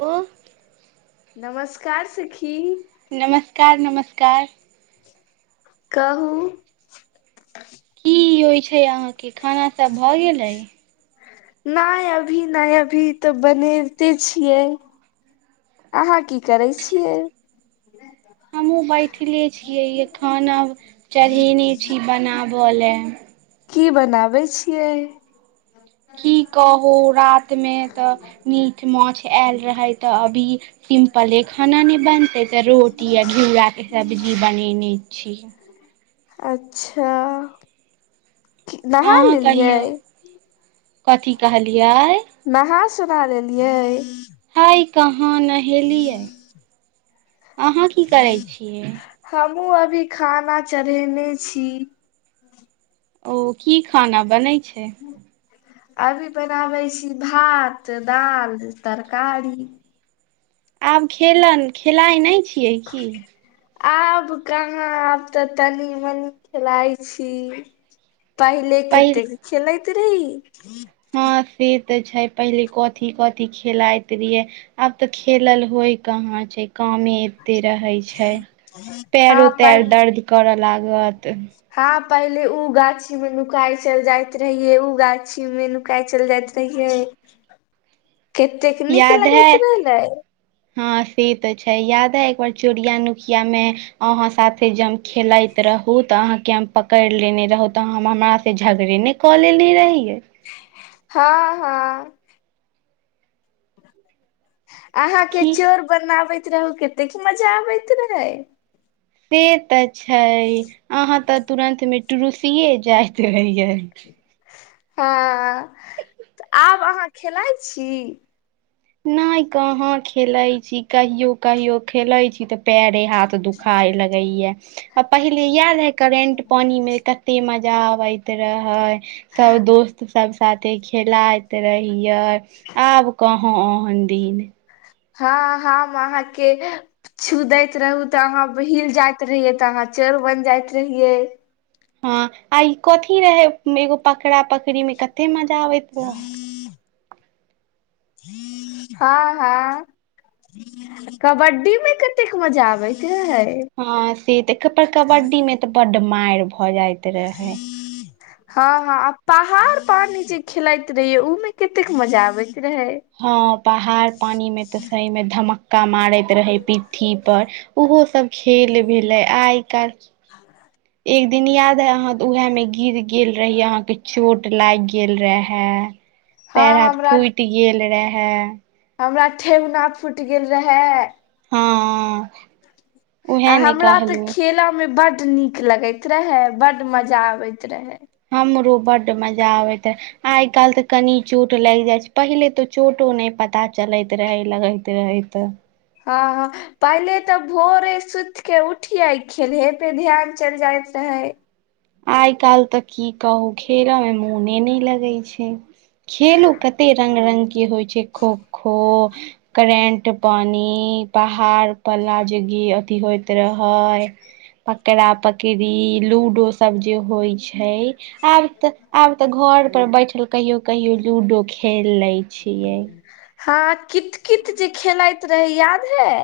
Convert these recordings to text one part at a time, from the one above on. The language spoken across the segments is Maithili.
ओ। नमस्कार सखी। नमस्कार- नमस्कार। कहू। की होइ छै अहाँके खाना सब भऽ गेलै? नै अभी नै अभी तऽ बनैते छियै। अहाँ की करै छियै? हमहुँ बैठले छियै, खाना चढ़ैने छी बनाबयलेल। की बनाबै छियै? की कहू रातमे तऽ मीट माछ आयल रहै तऽ अभी सिम्पले खाना नए बनतै, तऽ रोटी आ घियुरा के सब्जी बनेने छी। अच्छा नहा अहाँ लेलियै। कहियौ कथी कहलियै? नहा सुना लेलियै? नहि कहाँ नहेलियै, अहाँ की करै छियै? हमहुँ अभी खाना चढ़ैने छी। ओ की खाना बनैय छै? अभी बनाबै छी भात, दाल, तरकारी। आब खेलन, खेलाइ नहि छियै की? आब कहाँ आब तऽ तनी- मनी खेलाय छी। पहिले पहिल केतेक खेलैति रहई। हँ से ते छै पहिले कथी- कथी खेलाइत रियै। आब तऽ खेलल होय कहाँ छै, कामे ते रहै छै, हँ पैरो तैर प दर्द करअ लागत। हँ पहिले उ गाछी में नुकाय चल जाइत रहिये, उ गाछी में नुकााय चल जाइत कहियैय, कतेक नीक याद है लगैत रहलैय। हँ से त छै, याद अय एक बार चोरिया नुकिया में अहां साथे जम खेलाइत रहु त आहाँ के हम पकड़ लेने रहु तऽ ह हमरा से झगड़े ने क लेने रहियै। [inaudible] हँ- हँ। अहाँ के की चोर बनाबैत रहू केतेक मजा आबैत रहे? से तऽ छै, अहाँ तऽ तुरन्त मे टु रूसीेये जाइत रहियै। हँ, त आब अहाँ खेलाइ छी? नहि कहां खेलै छी कहियो कहियो खेलै छी तऽ पैरे हाथ त दुखाय लगैया, आ पहिले इयाद है करेंट पानी मे। कतै मजा आबैत रहै, सब दोस्त सब साथे खेलाइत रहियै, आब कहाॅ ओहन दिन। हाॅं, हाम अहाँ के छू दैत रहू तऽ अहाँ हिल जाइत रहियै, तऽ अहाँ चोर बन जाइत रहियै। हाॅं आई कथी रहै मे एगो पकड़ा-पकड़ी मे कते मजा आबैत रहै। [inaudible] हाॅं-हाॅं। कबड्डी मे कतेक मजा आबैत रहैय। हाॅं से तेक प का कबड्डी मे तऽ बड्ड माइर भ जाइत रहैय। हाॅं- हाॅं आ पहाड़ पानी जे खिलाइत रहियै, उ मे कतेक मजा आबैत रहै। हाॅं पहाड़ पानी में तऽ सही मे धमक मुका मारैत रहै पिठठी पर, ओहोसभ खेल भेलै आइ काल्हि [inaudible] एक दिन याद हय अहां के ऊहै में गिर गेल रहियै, अहाॅंके चोट लागि गेल रेहै। [inaudible] पैर हाथ हमरा फुटि गेल रेहै। हमरा ठेहुना फुटि गेल रहै। हाॅं आ हमरा तऽ खेलअ मे बड नीक लगैत रहे, बड मजा आबैत रहै। हमरो बड मजा आबैत आइ काल्हि तऽ कनि चोट लागि जाइ छै, पहिले तऽ चोटो नहि पता चलैत रहै लगै त रहै त। आ हा। पहिले तऽ भोरे सुति के उठिये खेलहे पे ध्यान चल जाइत रहै। आइ काल्हि तऽ की कहू खेल मे मोने नहि लगै छै। खेलो कते रंग-रंग के होइ छै, खोखो करेंट पानि, पहाड़ प ला जे गी अथी होइत रहै पकड़ा पकडी, लूडो स सब जे होइ छै, आब त आब त घर पर बैठल कहियो कहियो लूडो खेल लै छियै। हाॅं कित-कित जे खेलैत रही, याद है।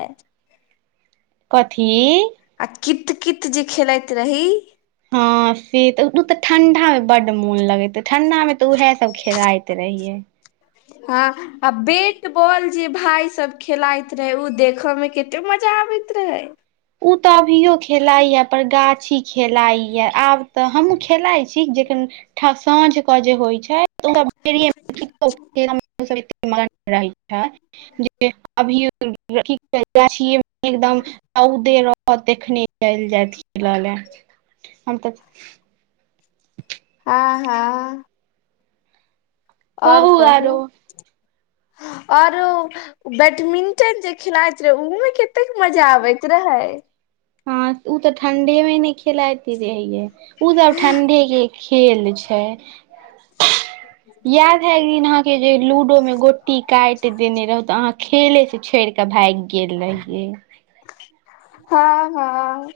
कऽथी? आ कित-कित जे खेलैत रही। हाॅं से तऽ उत ठंडा में बड मोन लगैते ठंडा मे तऽ उहै सब खेलइत रहियै। हाॅं। आ बेट बॉल जे भाय सब खेलाइत रहै ऊ देख में केते मजा आबैत रहै। उ तऽ अभियो खेलाइयै पर गाछी खेलाईयै। आब तऽ हमू खेलाय छी, जेखन ठ साँझ क जे होइ छै [unintelligible] मगन रहै छै, जे अभीयो कि कहै गाछीये में एकदम रौदे रहत तखने चलि जायत खेलऽ ले हम तऽ आ हा। और कहू। और बैटमिंटन जे खेलाइत रहे, ओमे के तेक मजा आबैत रहै। हाॅं ऊ तऽ ठंडे मे नहि खेलाइत रहैये ऊ सब ठंडे के खेल छै। [inaudible] याद है एक दिन अहाँ के जे लूडो में गोटी काइट देने रहौं त अहाँ खेले से छोड़ि कऽ भागि गेल रहियै। हाॅं हाॅं।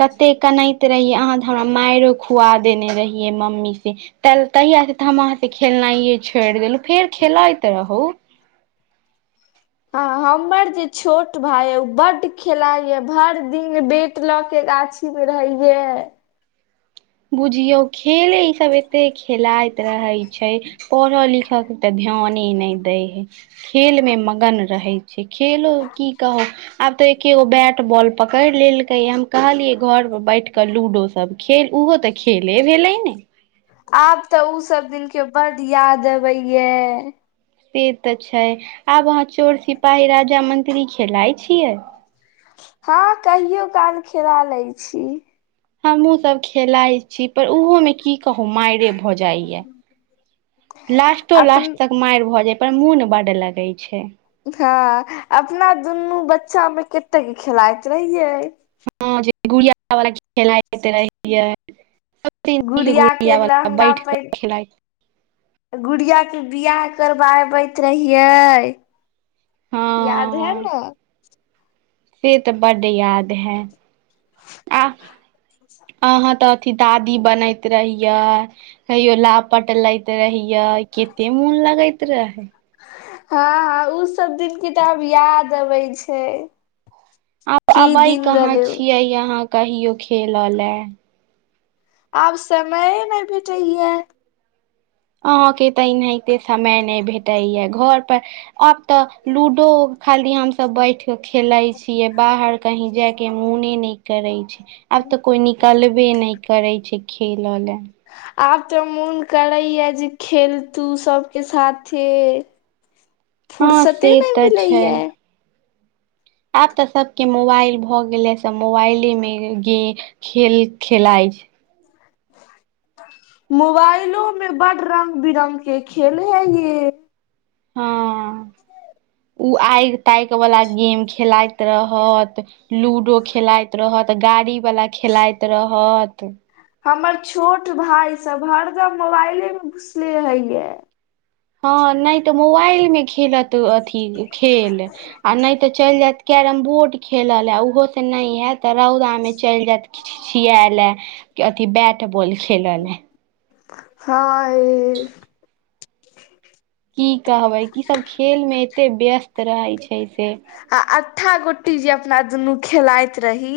तते कनैत रहियै अहाँ तऽ हमरा माइरो खुआ देने रहियै मम्मी से तैले तहिया से त हम अहाँ से खेलनाइये छोड़ि देलहु फेर खेलैत रहू। हँ हमर जे छोट भाय अइ ऊ बड्ढ खेलाय यै भर दिन बेट ल के गाछी मे रहैयै बुझियौ खेले ई सब एते खेलाइत रहै छै। पढ़ऽ लिखय के तऽ ध्याने नै दै हेै खेल मे मगन रहेै छै खेलो की कहब आब तऽ एकेगो बैट बॉल पकड़ि लेल कै हम कहलियै घर पर बैठ क लूडो सब खेल उहो तऽ खेले भेलै ने आब तऽ उ सब दिन के बड याद अबेैये। से तऽ छै, आब अहाँ चोर सिपाही राजा मंत्री खेलाय छियै? हँ कहियो काल खेला लै छी। हमहु सब खेलाय छी पर उहो में की कहु माइरे भ भऽ जाइए लास्टो लास्ट अपन तक कुमैर भऽ जाइ पर मुन बड लगेै छै। उखा अपना दुनू बच्चा मे कतेक खेलाइत रहियै। हँ, जे गुड़िया वाला खेलाइत रहीयै। यै, तीन-तिहे के गुड़िया वाला लहंगा बैठ के पहिन खेलाइत गुड़िया के बियाह करबाबैत रहियै। हँ [unintelligible] से तऽ बड्ड याद हैं, आ सा अहाँ तऽ अथी दादी बनैत रहियै, कहियो लापट लै रहियै, केते मोन लगैत रहेै। हँ हँ, उ सब दिन के तऽ, आब याद अबै छै। आब की अबै दिन कहाँ रहलै उ छियै अहाँ, कहियो खेलऽ लए? आब समइए नै भेटैया। अहाँके तऽ एनाहिते, समय नै भेटैए, घर पर आब तऽ, लूडो खाली हम तब बैठ के खेलाय छीऐ, बाहर कही जाय के मोने नै करेै छै, आब तऽ कोई नि कलबे नै करै छै खेलऽ लए। आब तऽ, मोन करैए जे खेलतू सबके साथे। हँ फुरसते से नै तऽ मिलै छै यऽ। आब तऽ सभके मोबाइल भऽ गेलैए, सभ मोबाइले मे रैह गेल खेल खेलाइ छै। मोबाइलो में बड रंग- बिरंग के खेल हइ, ए। हँ। उ आगि तैक वाला गेम खेलाइत रहत, लूडो खेलाइत रहत। तऽ गाड़ी वाला खेलाइत रहत। हमर छोट भाइ सभ हरदम मोबाइले मे घुसले रहैयऽ। हँ, नै तऽ मोबाइल मे खेलत अथी, खेल आ नै तऽ चैल जैत कैरम बोर्ड खेलऽ लै उहो ते नै हैत, तऽ रौदामे चैल जैत। की छिछिया ले, की अथि बैट बॉल खेलऽ लै। हा इर। की कहबै, की सब खेल मे एते व्यस्त रहै छै से। आ अठ्ठा- गुट्टी, जे अपना दुनू खेलाइत रही।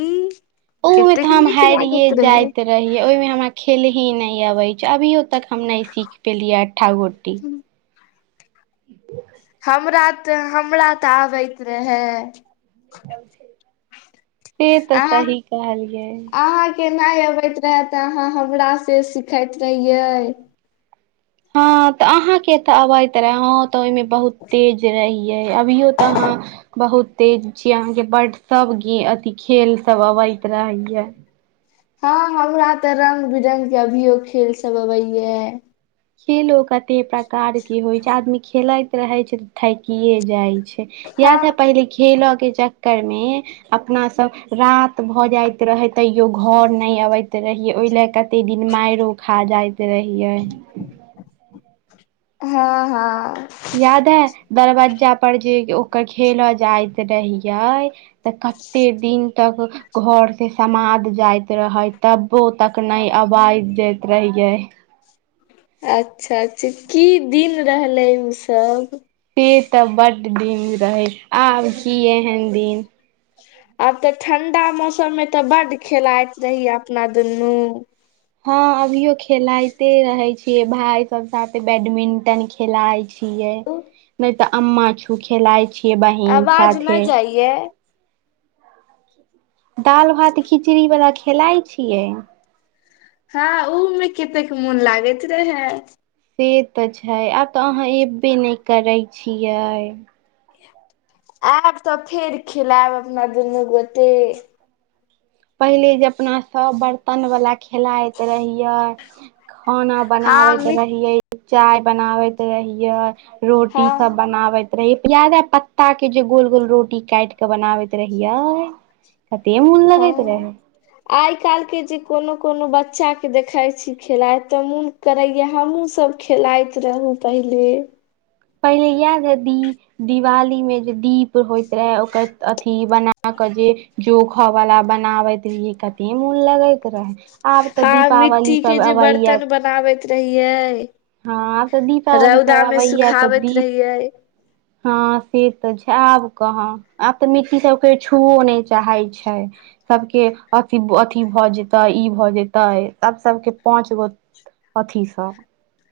ओहो कतेक थाम नीक हैरीये लागैत रहै जाइत रहियै ओयमे, हमरा खेलहे नै अबै छै, अभियो तक हम नै सीख पेलियै अट्ठा- गुट्टी। [unintelligible] हमरा तऽ, हमरा तऽ आबैत रहऽ। से तऽ अहाँ, सही कहलियै अहाँ के नइ अबैत रहे तऽ, अहाँ हमरा से सिखैत रहियै। हँ, तऽ अहाँ के तऽ अबैत रहऽ। हँ तऽ अइ, मे बहुत तेज रहियै, अभियो तऽ अहाँ बहुत तेज छी अहाँ कें, बड सब गे अथी खेल सब अबैत रहैयऽ। हँ, हमरा तऽ रंग- बिरंग के अभियो खेल सब अबै यऽ। खेलो कते प्रकार के होइ छै, आदमी खेलैत रहे छै तऽ थैकिए जाइ छै। हँ याद है पहिले, खेलऽ के चक्कर मे। अपना सभ रात भऽ जाइत रहै, तैयो घर नइ अबैत रहियै, ओय ले तऽ तैय दिन माइरो खा जाइत रहियै। ह [inaudible] हँ -हँ यादअइ दरवज्जा पर जे ओकर खेलऽ जाइत रहियै। तऽ कतै दिन तक घर से समाद जाइत रहै तब। पो तक नई आबायज जैत रहियै। अच्छा - अच्छा की दिन रहलै ऊ सब। टै तऽ बड दिन रहे आब की एहन दिन। आब तऽ, ठंडा मौसम मे तऽ बड खेलाइत रहहिय अपना दुनू। हँ अभियो खेलायते रहे छीयै, भाय सब साथे बैडमिंटन खेलाइत छी। छियै नई तऽ अम्मा छू खेलाइ छियै, बहिन आवाज साथे। नहि जाइये दाल भात खिचड़ी बला खेलाइ छियै। हँ उऽमे कतेक मोन लागैत रहै। से तऽ छै आब तऽ अहाँ एबे नहि करै छियै। आयब तऽ फेर खेलैब अपना दुनू गोटे। पहिले जे अपना सभ बर्तन वाला खेलाइत रहियै। खाना हँ बनाबैत मि रहियै, चाय बनाबैत रहियै। रोटी हँ सब बनाबैत। रहि प्याजा पत्ता के जे गोल गोल रोटी काइट क बनाबैत रहियै। कतेंमुन हँ- आइ काईल्ह के जे कोनो - कोनो बच्चा के देखइत छी, खेलाइत तऽ मुन। करैया हमहुँ सब खेलाइत रहुॅ पहिले। पहिले इएह जे दीप दिवाली में जे दीप होय। वैह ओकर अथी बना कऽ जे। जोखह वला बनावैत रियै कतै मुन लगैत। रहै आब तऽ दीपावली सब अबैया। ताबैत रहियै। हँ तऽ दीपावली त रौदा मे आबयै तऽ सुखाबैत दीप। रहियै हँ से तऽ छै, आब कहाँ। आब तऽ मिट्टी सब के छुओ नइ चाहै छै। सबके अथी - अथि भऽ जेतैय ई भऽ जेतैय तब सबके पाच गो। अथी सब।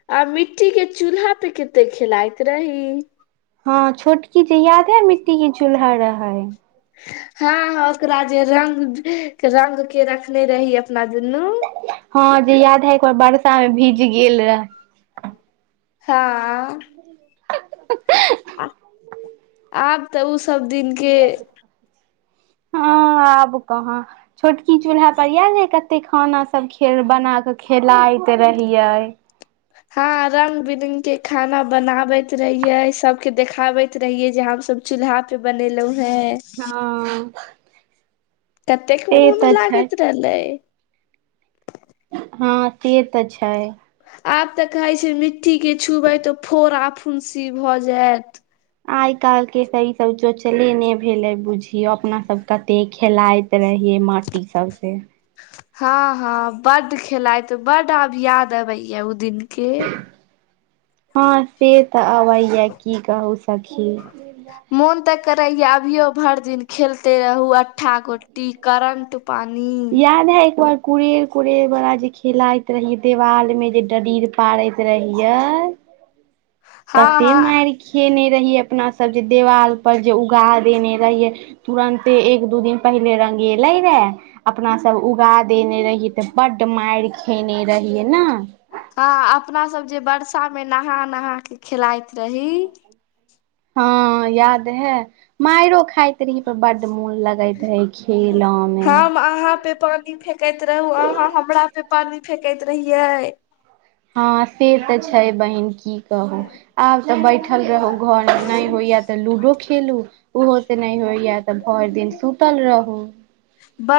आ मिट्टी के चूल्हा पे केते खेलाइत रही। हँ छोटकी जे याद अइ मिट्टी क चूल्हा रहैय। [inaudible] हॅ-हँ ओकरा जे रंग [unintelligible] रंग के रखने रही अपना दुनू। [unintelligible] हँ जे याद है एक बार बर्षा मे भीज गेल रहै। हँ आह ऽ आब तऽ उ सब दिन। के [unintelligible] हँ आब कहाँ। छोटकी चूल्हा पर इएह ने कते खाना सब खेल बना कऽ खेलाइत रहियै। हँ रंग बिदिग के खाना बनाबैत रहियै सबके देखाबैत रहियै जे हम सब चूल्हा पे बनेलों हें। हँ कतेक से मोन तऽ छै लागैत रहलै। हँ से तऽ छैय। आब तऽ कहै छै मिट्टी के छुबै तऽ फोरा- फुंसी भऽ जैत। आइ काल्हि के त ई सब चोचले ने भैलै बुझियो अपना सब कते खेलाइत रहियै माटी सबसे हँ हँ बड खेलाायत बड आब याद अबेये ओ दिन के हँ से तऽ अबैये की कहू सखी मोन तऽ करैये अभियो भरि दिन खेलते रहु अट्ठा-गोटी करंट पानी याद ऐ एक बेर कुरेर-कुरेर बला जे खेलाइत रहियै देवाल में जे डडीर पारैत रहियै हँ कते हँ माइर खेने रहियै अपना सब जे देवाल पर जे उगा देने रहियै तुरन्ते एक दू दिन पहिल रंगेलै रै अपना सब उगा देने रहियै तऽ बड्ड मारि खेने रहियै न। ह अपना सब जे बर्सा मे नहा नहा के खेलाइत रही। हँ याद है। माइरो खाइत रही पर बड मोन लगैत रहे खैल मे हम अहाँ पे पानी फेकैत रही अहाँ हमरा पे पानी फेकैत रहियै हँ से तऽ छै बहिन की- कहू आब तऽ बैठल रहू घर नहि होइए तऽ लूडो खेलू ओहो से नहि होइये तऽ भरि दिन सुतल रहू। बड